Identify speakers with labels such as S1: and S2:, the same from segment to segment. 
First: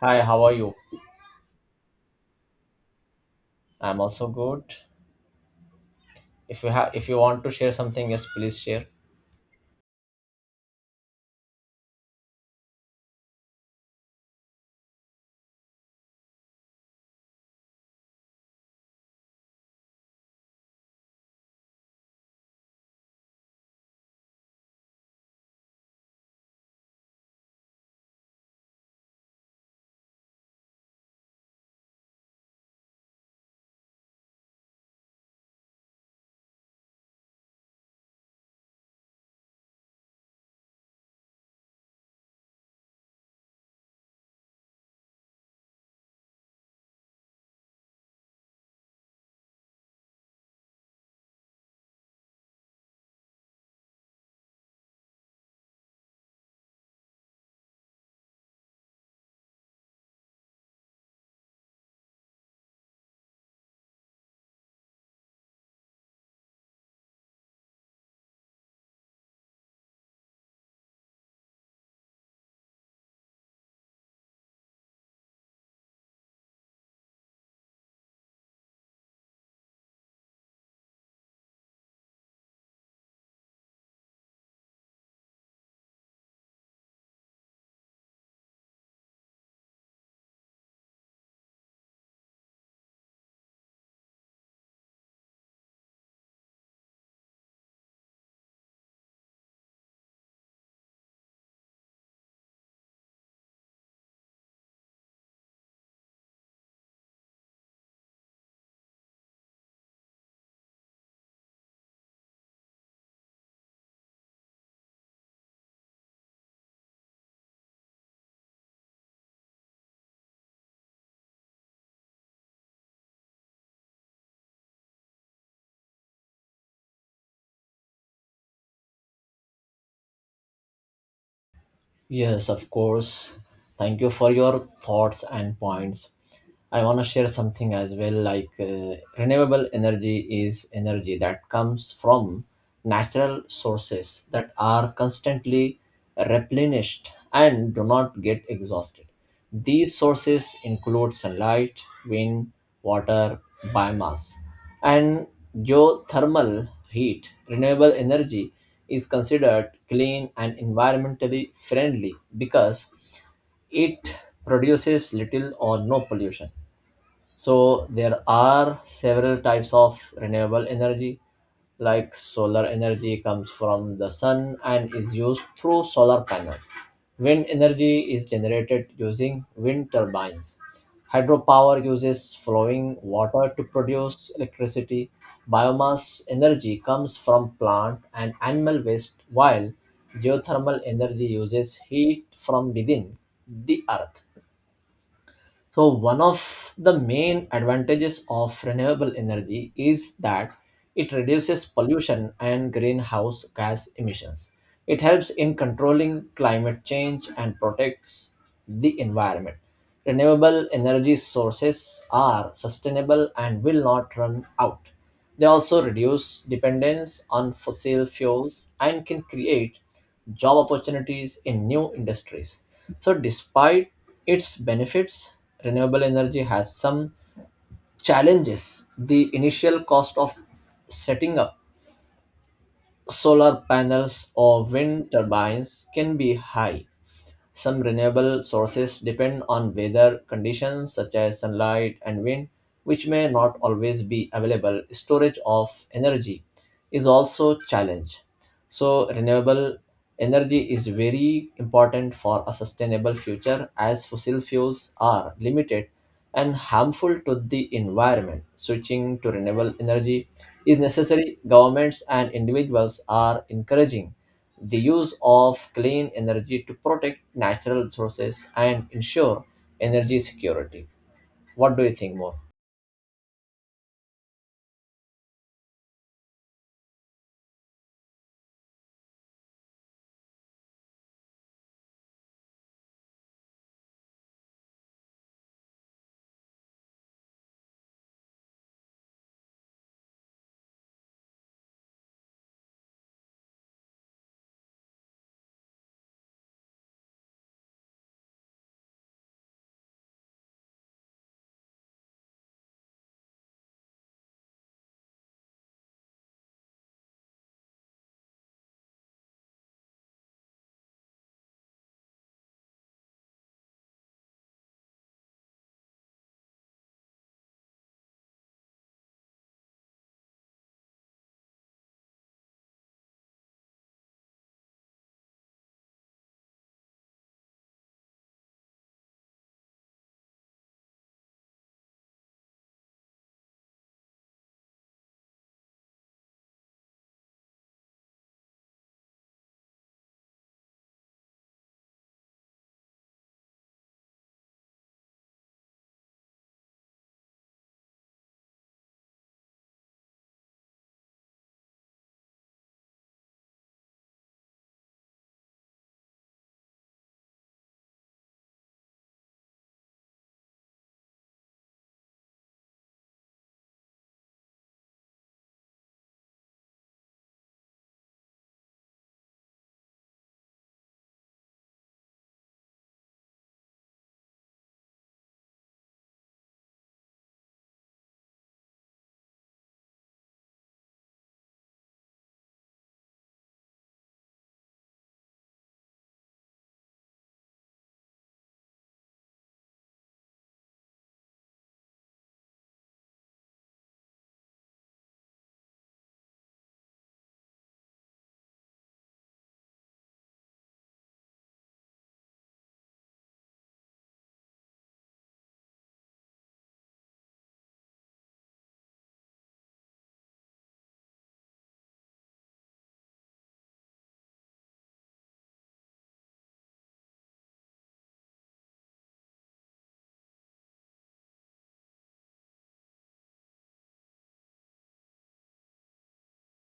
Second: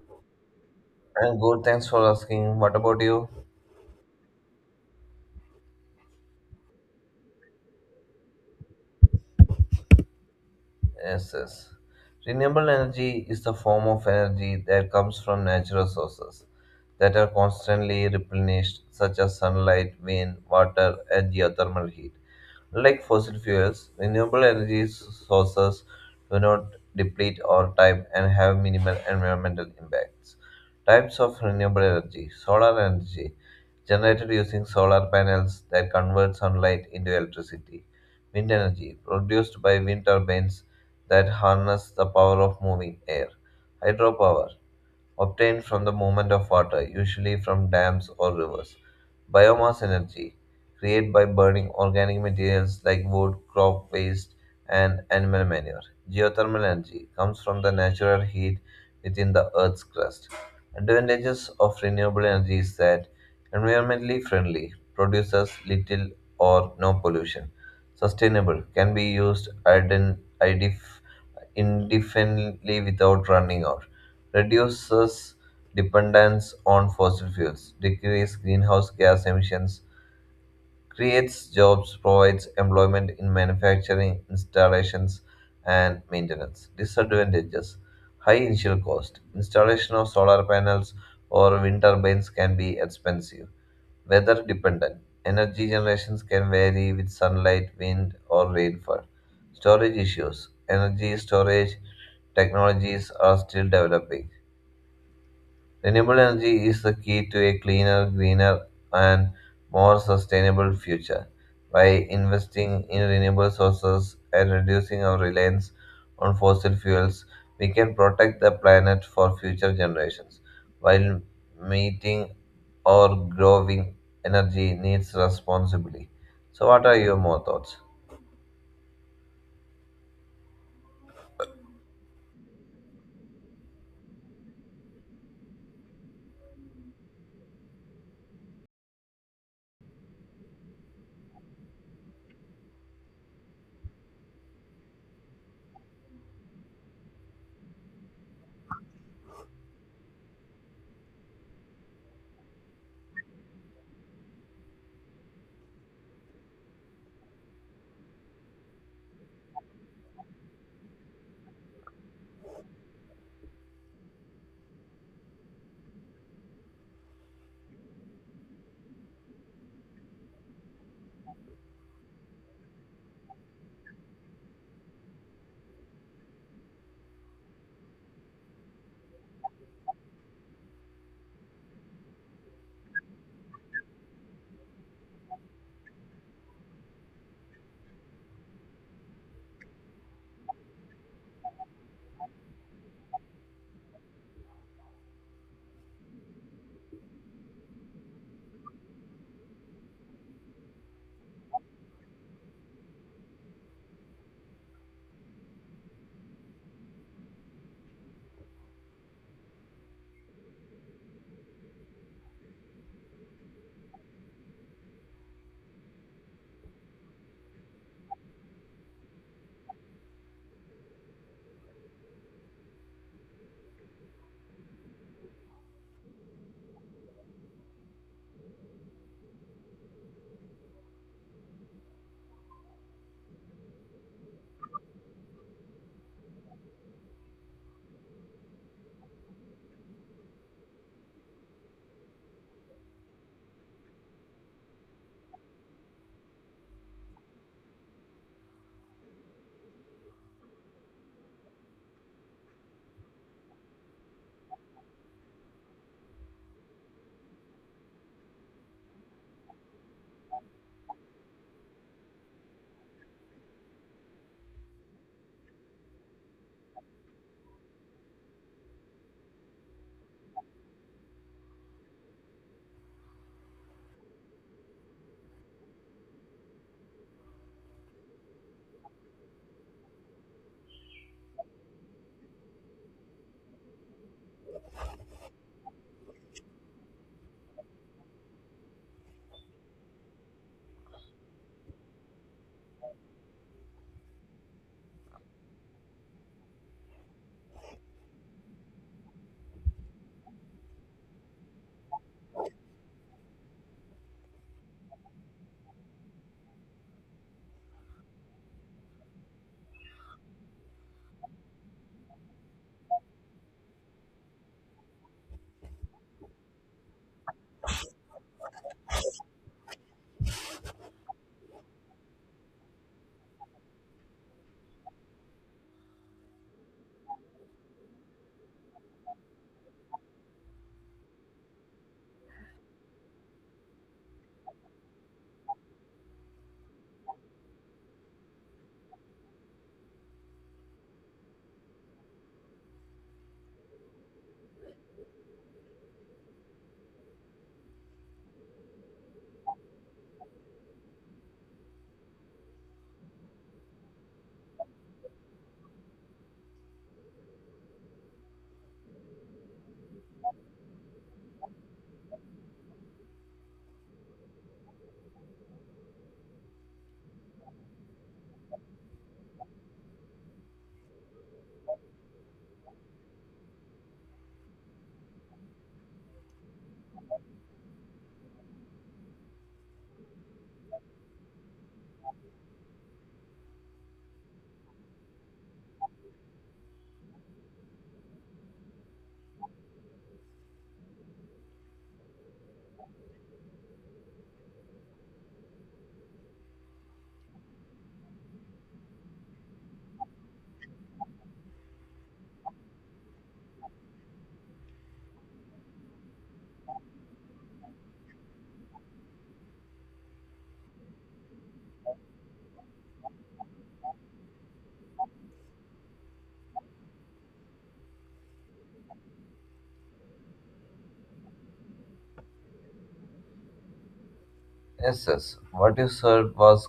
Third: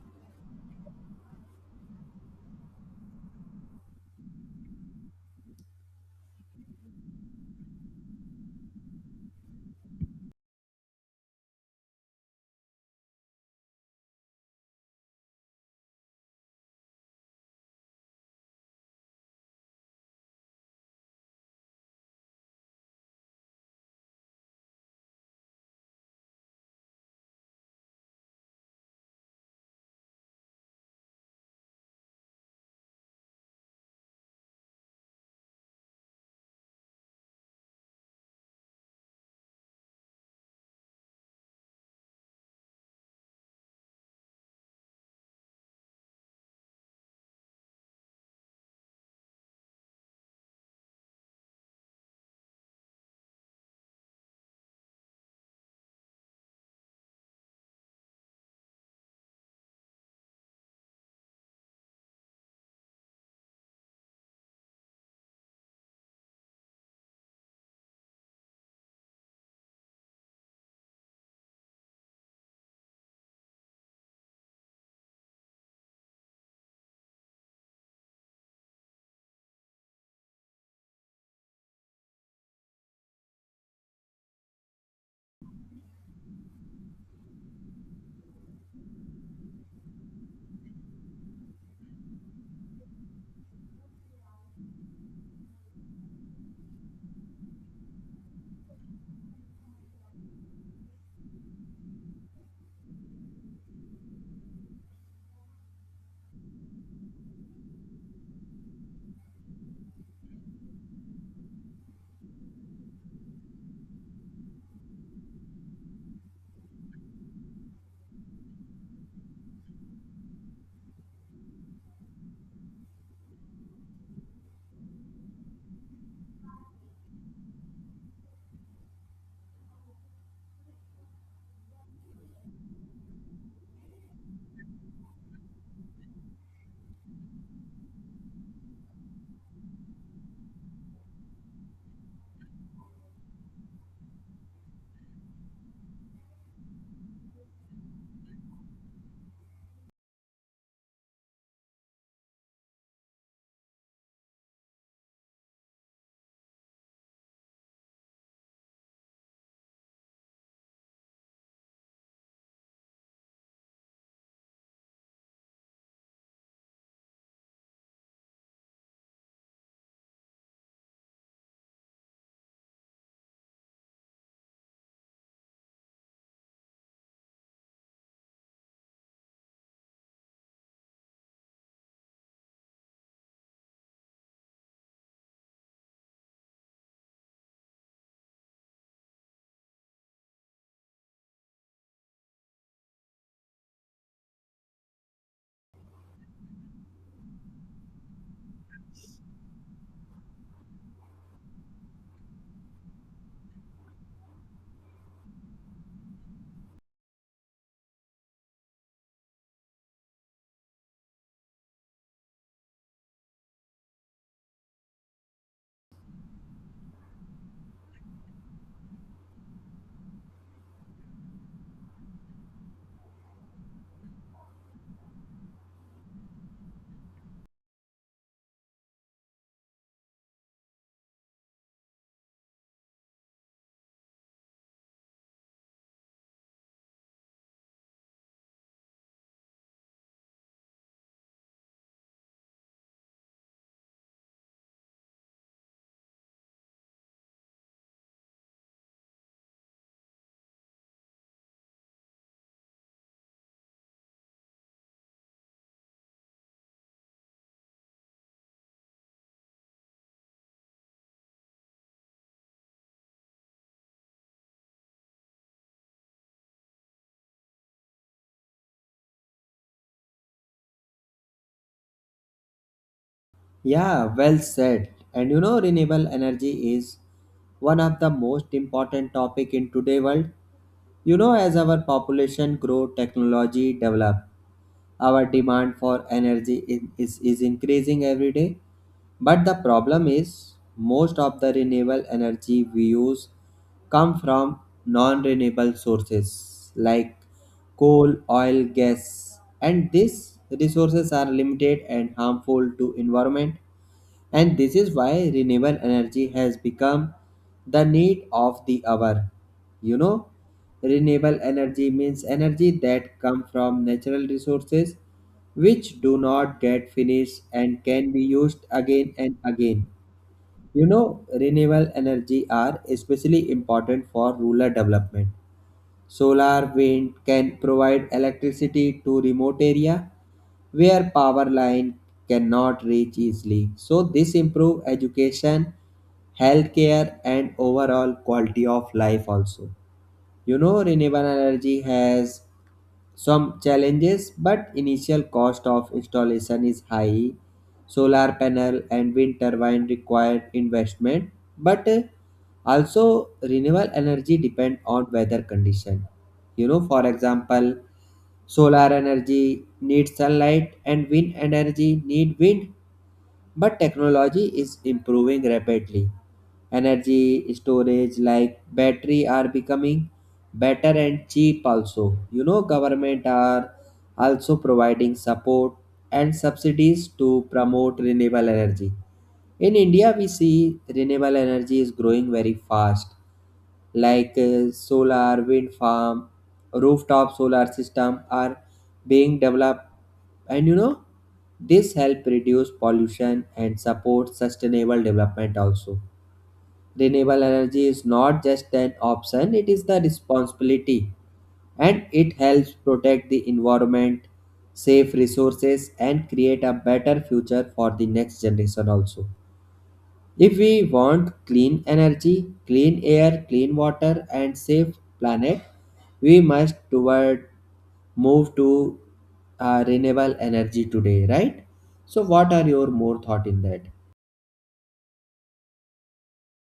S1: Hi, how are you?
S2: And good, thanks for asking. What about you?
S1: I'm also good. If you want to share something, yes, please share.
S2: Yes, yes. Renewable energy is the form of energy that comes from natural sources that are constantly replenished, such as sunlight, wind, water, and geothermal heat. Like fossil fuels, renewable energy sources do not deplete our time and have minimal environmental impacts. Types of renewable energy: solar energy, generated using solar panels that convert sunlight into electricity; wind energy, produced by wind turbines that harness the power of moving air; hydropower, obtained from the movement of water, usually from dams or rivers; biomass energy, created by burning organic materials like wood, crop waste, and animal manure. Geothermal energy comes from the natural heat within the Earth's crust. Advantages of renewable energy is that environmentally friendly, produces little or no pollution; sustainable, can be used indefinitely without running out, reduces dependence on fossil fuels, decreases greenhouse gas emissions, creates jobs, provides employment in manufacturing, installations, and maintenance. Disadvantages: high initial cost. Installation of solar panels or wind turbines can be expensive. Weather dependent. Energy generations can vary with sunlight, wind, or rainfall. Storage issues. Energy storage technologies are still developing. Renewable energy is the key to a cleaner, greener, and more sustainable future. By investing in renewable sources and reducing our reliance on fossil fuels, we can protect the planet for future generations while meeting our growing energy needs responsibly. So, what are your more thoughts?
S1: Yes, of course. Thank you for your thoughts and points. I want to share something as well, like renewable energy is energy that comes from natural sources that are constantly replenished and do not get exhausted. These sources include sunlight, wind, water, biomass, and geothermal heat. Renewable energy is considered clean and environmentally friendly because it produces little or no pollution. So there are several types of renewable energy, like solar energy comes from the sun and is used through solar panels. Wind energy is generated using wind turbines. Hydropower uses flowing water to produce electricity. Biomass energy comes from plant and animal waste, while geothermal energy uses heat from within the earth. So, one of the main advantages of renewable energy is that it reduces pollution and greenhouse gas emissions. It helps in controlling climate change and protects the environment. Renewable energy sources are sustainable and will not run out. They also reduce dependence on fossil fuels and can create job opportunities in new industries. So, despite its benefits, renewable energy has some challenges. The initial cost of setting up solar panels or wind turbines can be high. Some renewable sources depend on weather conditions such as sunlight and wind, which may not always be available. Storage of energy is also a challenge, so renewable energy is very important for a sustainable future as fossil fuels are limited and harmful to the environment. Switching to renewable energy is necessary. Governments and individuals are encouraging the use of clean energy to protect natural resources and ensure energy security. What do you think more?
S3: Yeah, well said. And you know, renewable energy is one of the most important topic in today world. You know, as our population grow, technology develop, our demand for energy is increasing every day. But the problem is most of the renewable energy we use come from non-renewable sources like coal, oil, gas, and these resources are limited and harmful to environment. And this is why renewable energy has become the need of the hour. You know, renewable energy means energy that come from natural resources which do not get finished and can be used again and again. You know, renewable energy are especially important for rural development. Solar wind can provide electricity to remote area where power line cannot reach easily. So this improve education, healthcare and overall quality of life also. You know renewable energy has some challenges, but initial cost of installation is high. Solar panel and wind turbine required investment, but also renewable energy depend on weather condition. You know, for example, solar energy needs sunlight and wind energy need wind but technology is improving rapidly. Energy storage like battery are becoming better and cheap also. You know, government are also providing support and subsidies to promote renewable energy. In India, we see renewable energy is growing very fast like solar, wind farm, rooftop solar system are being developed and you know this help reduce pollution and support sustainable development also. Renewable energy is not just an option, it is the responsibility and it helps protect the environment, save resources and create a better future for the next generation also. If we want clean energy, clean air, clean water, and safe planet, we must toward move to renewable energy today, right? So, what are your more thought in that?
S2: Yes, yes. What you said was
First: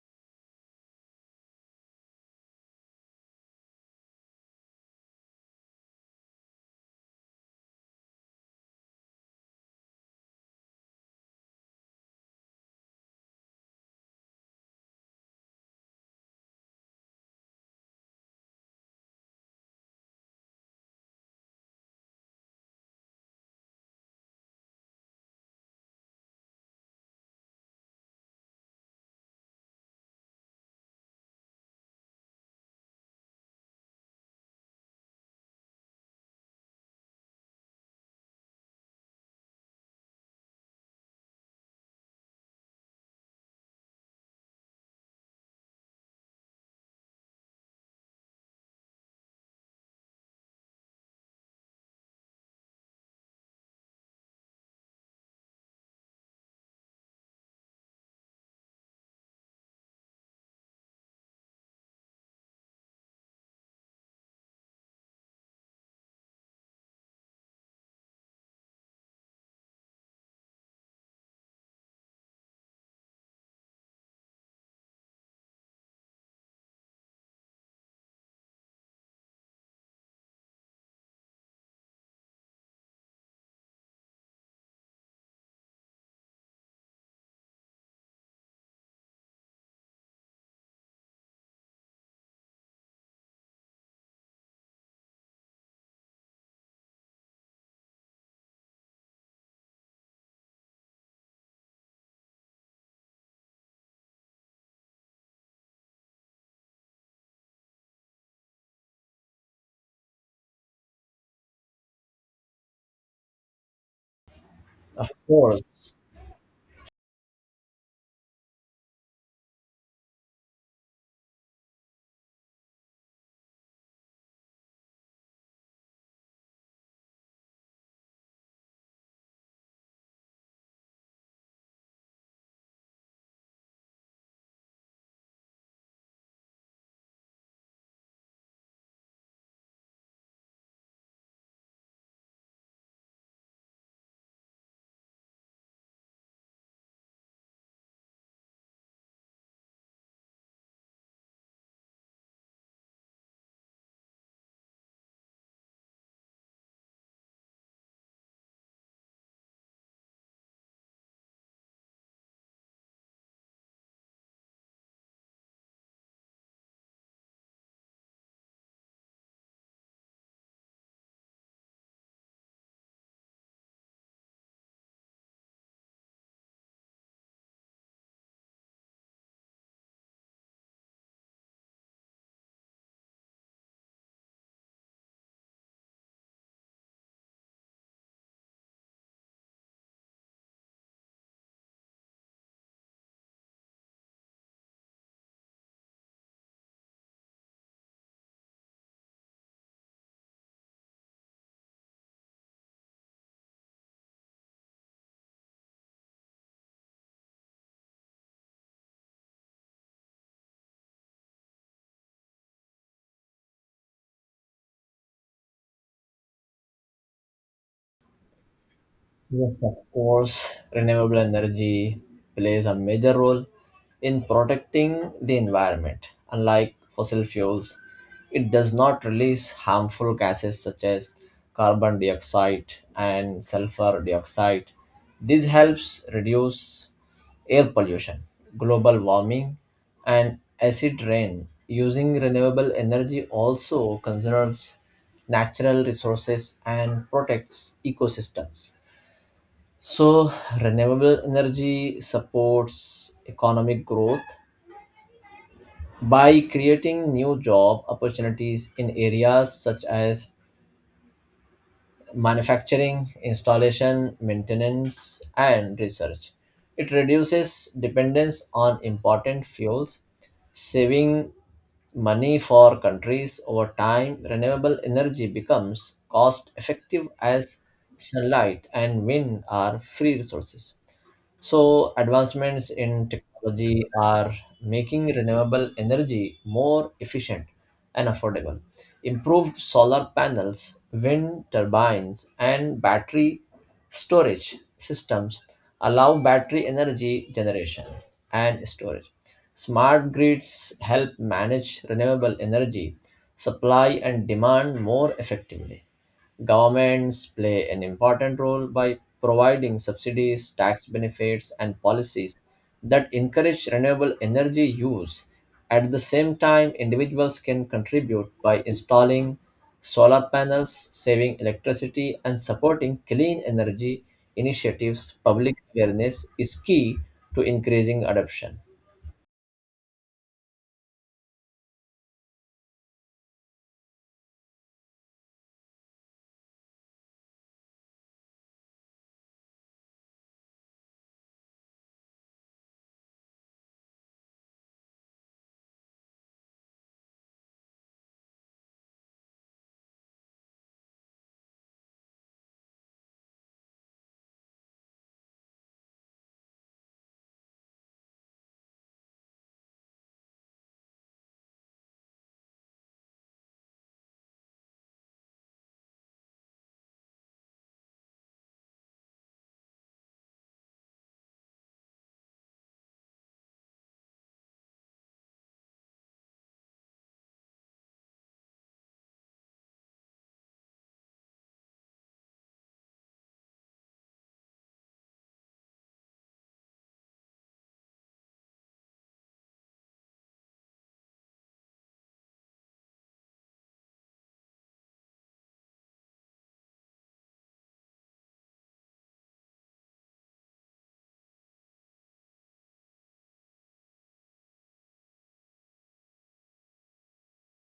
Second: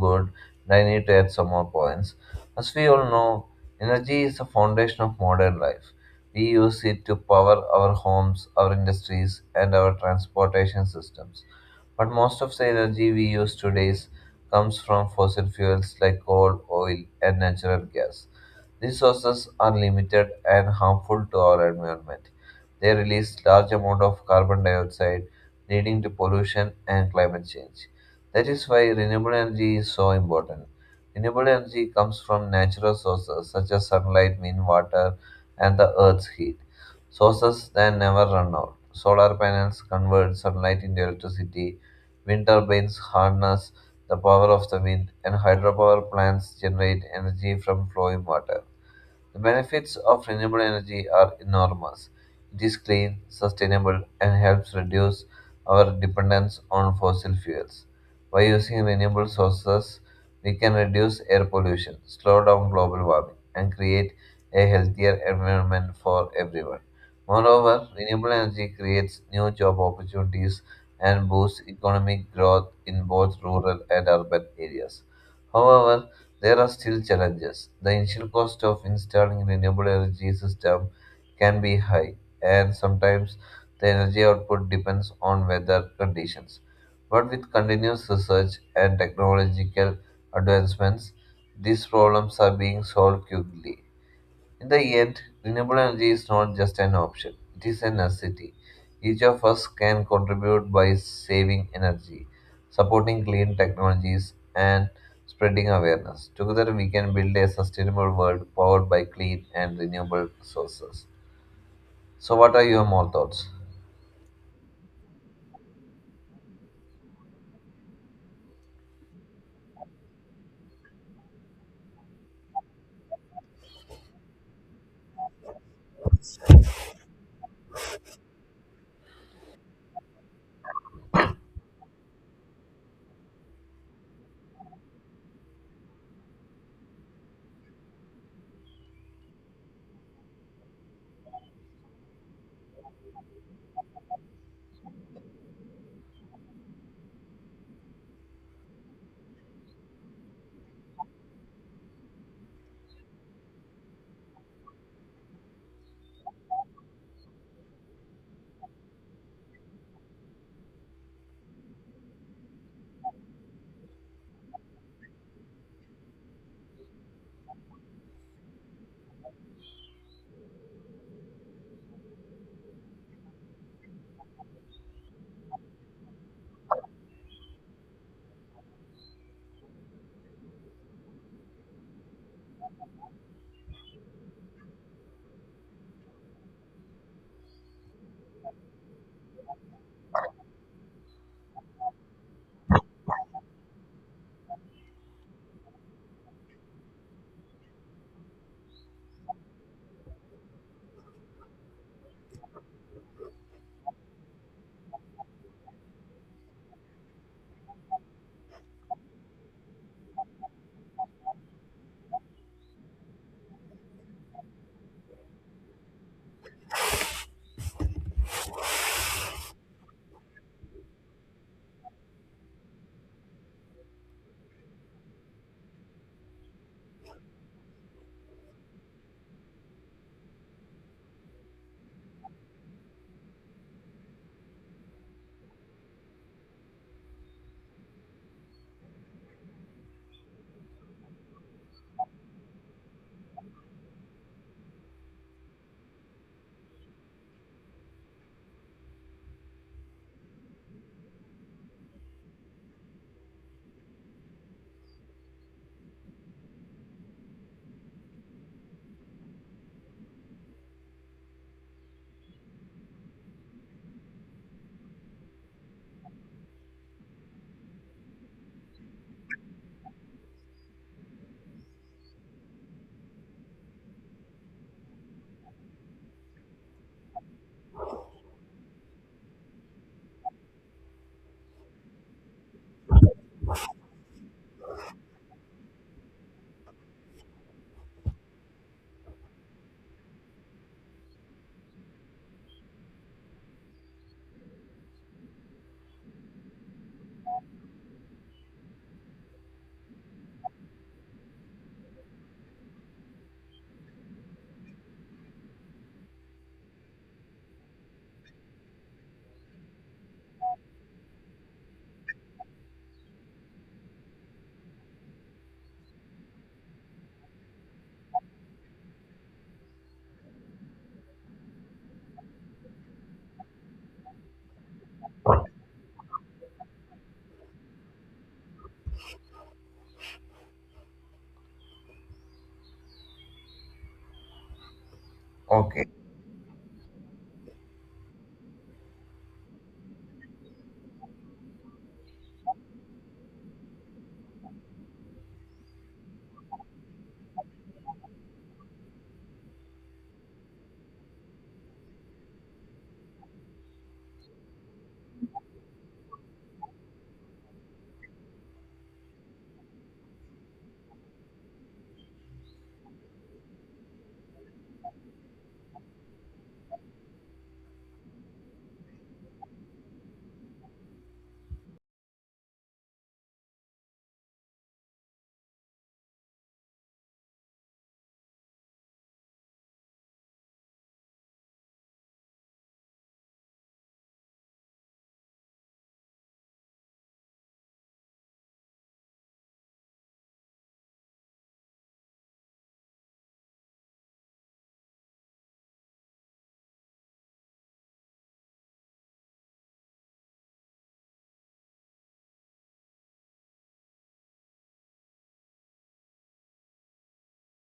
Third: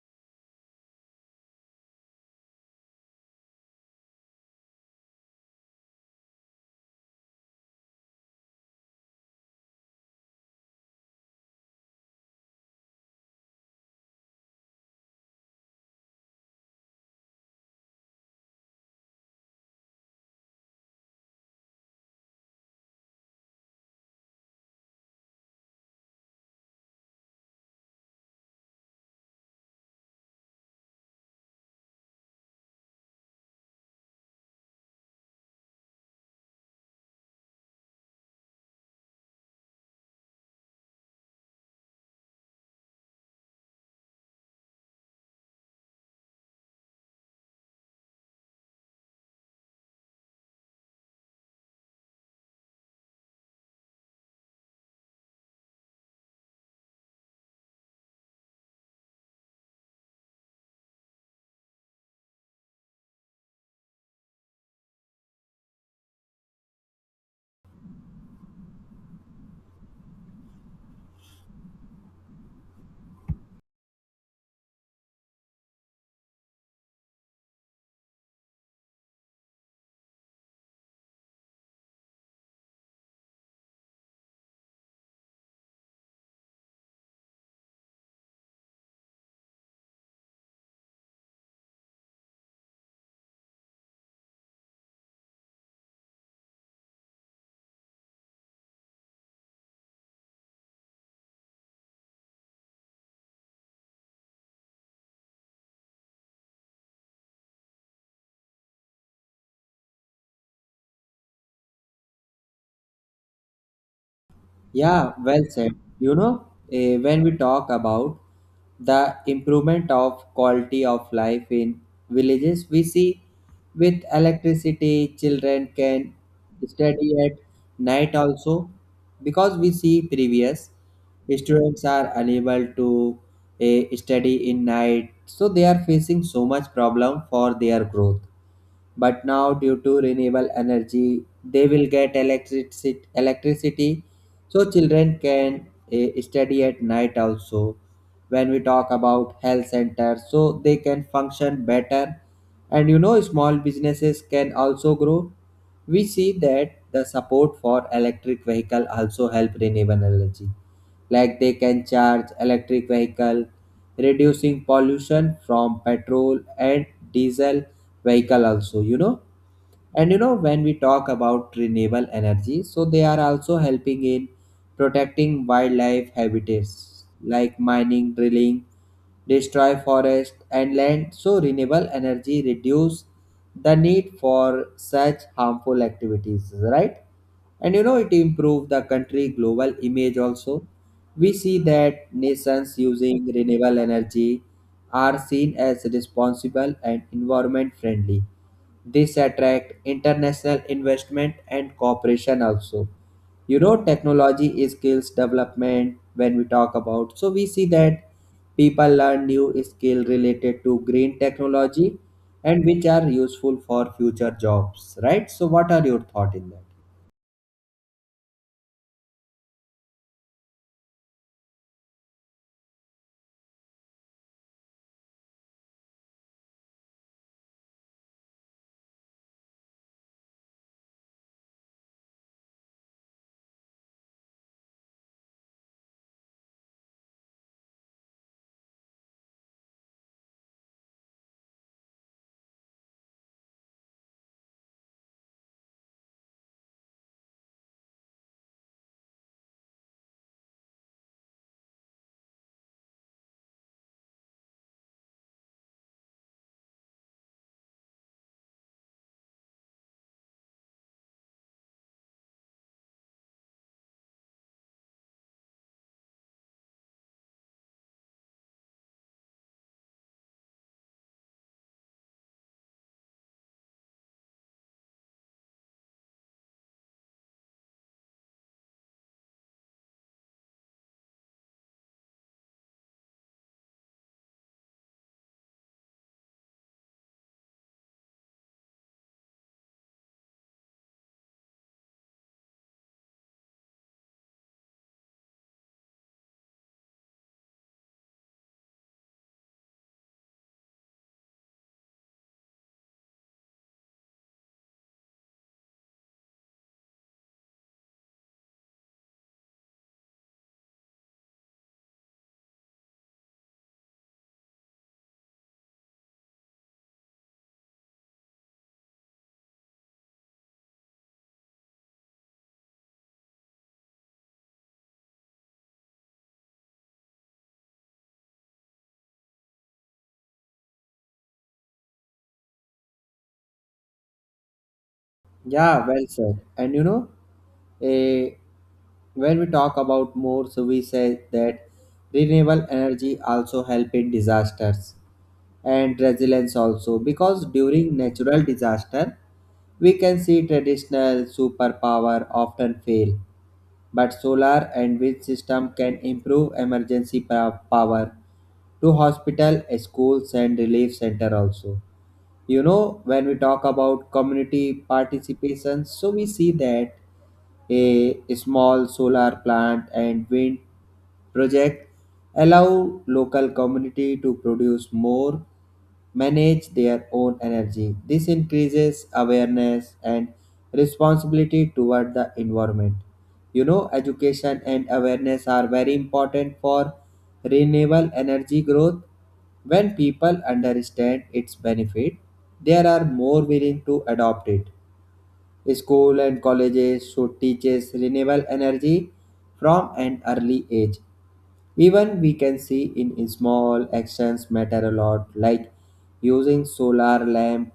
S2: good, and I need to add some more points. As we all know, energy is the foundation of modern life. We use it to power our homes, our industries, and our transportation systems. But most of the energy we use today comes from fossil fuels like coal, oil, and natural gas. These sources are limited and harmful to our environment. They release large amount of carbon dioxide, leading to pollution and climate change. That is why renewable energy is so important. Renewable energy comes from natural sources such as sunlight, wind, water, and the earth's heat. Sources that never run out. Solar panels convert sunlight into electricity. Wind turbines harness the power of the wind, and hydropower plants generate energy from flowing water. The benefits of renewable energy are enormous. It is clean, sustainable, and helps reduce our dependence on fossil fuels. By using renewable sources, we can reduce air pollution, slow down global warming, and create a healthier environment for everyone. Moreover, renewable energy creates new job opportunities and boosts economic growth in both rural and urban areas. However, there are still challenges. The initial cost of installing renewable energy system can be high, and sometimes the energy output depends on weather conditions. But with continuous research and technological advancements, these problems are being solved quickly. In the end, renewable energy is not just an option, it is a necessity. Each of us can contribute by saving energy, supporting clean technologies, and spreading awareness. Together, we can build a sustainable world powered by clean and renewable sources. So, what are your more thoughts?
S1: Of
S3: Yeah, well
S1: course.
S3: said. You know, when we talk about the improvement of quality of life in villages, we see with electricity, children can study at night also because we see previous students are unable to study in night, so they are facing so much problem for their growth but now due to renewable energy they will get electricity so children can study at night also. When we talk about health centers so they can function better and you know small businesses can also grow. We see that the support for electric vehicle also help renewable energy like they can charge electric vehicle, reducing pollution from petrol and diesel vehicle also, you know. And you know when we talk about renewable energy so they are also helping in protecting wildlife habitats like mining drilling destroy forest and land so renewable energy reduce the need for such harmful activities, right? And you know it improved the country global image also. We see that nations using renewable energy are seen as responsible and environment friendly. This attract international investment and cooperation also. You know technology is skills development when we talk about, so we see that people learn new skill related to green technology and which are useful for future jobs, right? So what are your thought in that?
S1: Yes, of course, renewable energy plays a major role in protecting the environment. Unlike fossil fuels, it does not release harmful gases such as carbon dioxide and sulfur dioxide. This helps reduce air pollution, global warming, and acid rain. Using renewable energy also conserves natural resources and protects ecosystems. So, renewable energy supports economic growth by creating new job opportunities in areas such as manufacturing, installation, maintenance, and research. It reduces dependence on important fuels, saving money for countries over time. Renewable energy becomes cost effective as sunlight and wind are free resources. So, advancements in technology are making renewable energy more efficient and affordable. Improved solar panels, wind turbines, and battery storage systems allow battery energy generation and storage. Smart grids help manage renewable energy supply and demand more effectively. Governments play an important role by providing subsidies, tax benefits, and policies that encourage renewable energy use. At the same time, individuals can contribute by installing solar panels, saving electricity, and supporting clean energy initiatives. Public awareness is key to increasing adoption.
S2: Okay,
S3: Yeah, well said. And you know, eh, when we talk about more, so we say that renewable energy also help in disasters and resilience also because during natural disaster we can see traditional superpower often fail but solar and wind system can improve emergency power to hospital schools and relief center also. You know, when we talk about community participation, so we see that a small solar plant and wind project allow local community to produce more, manage their own energy. This increases awareness and responsibility toward the environment. You know, education and awareness are very important for renewable energy growth. When people understand its benefit, they are more willing to adopt it. School and colleges should teach us renewable energy from an early age. Even we can see in small actions matter a lot, like using solar lamp,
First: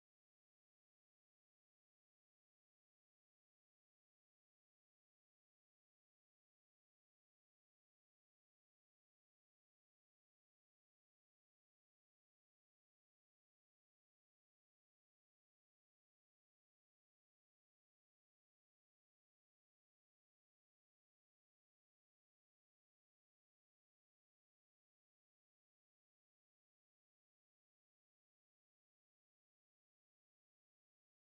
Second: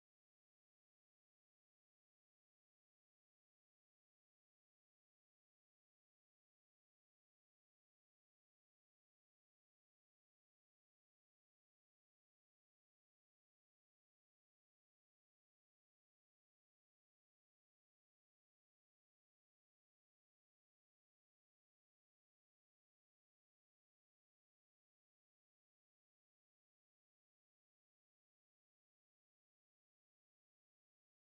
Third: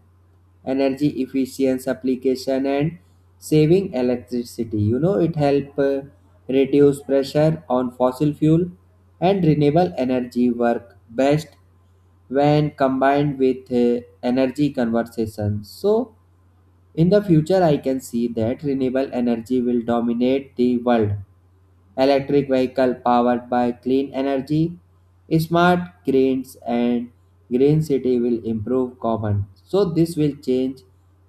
S3: energy efficiency application, and saving electricity. You know, it help reduce pressure on fossil fuel and renewable energy work best when combined with energy conservation. So, in the future, I can see that renewable energy will dominate the world. Electric vehicle powered by clean energy, smart grids and green city will improve common. So this will change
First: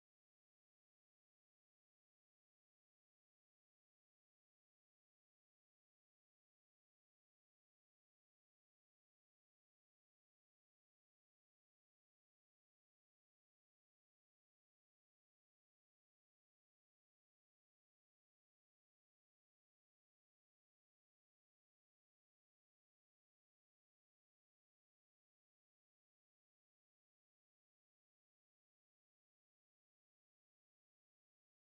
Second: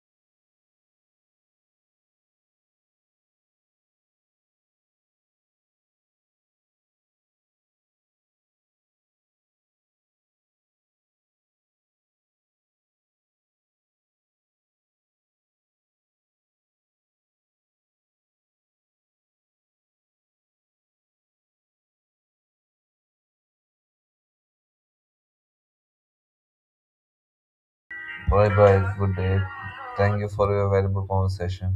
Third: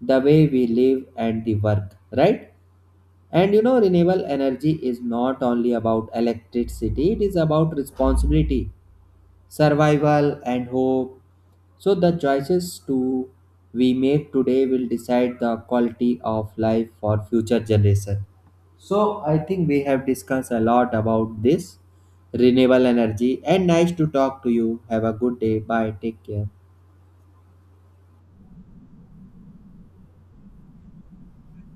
S3: the way we live and the work, right? And you know renewable energy is not only about electricity, it is about responsibility, survival, and hope. So, the choices to we make today will decide the quality of life for future generation. So, I think we have discussed a lot about this renewable energy and nice to talk to you. Have a good day. Bye. Take care.
S2: bye bye. Good day. Thank you for your valuable conversation.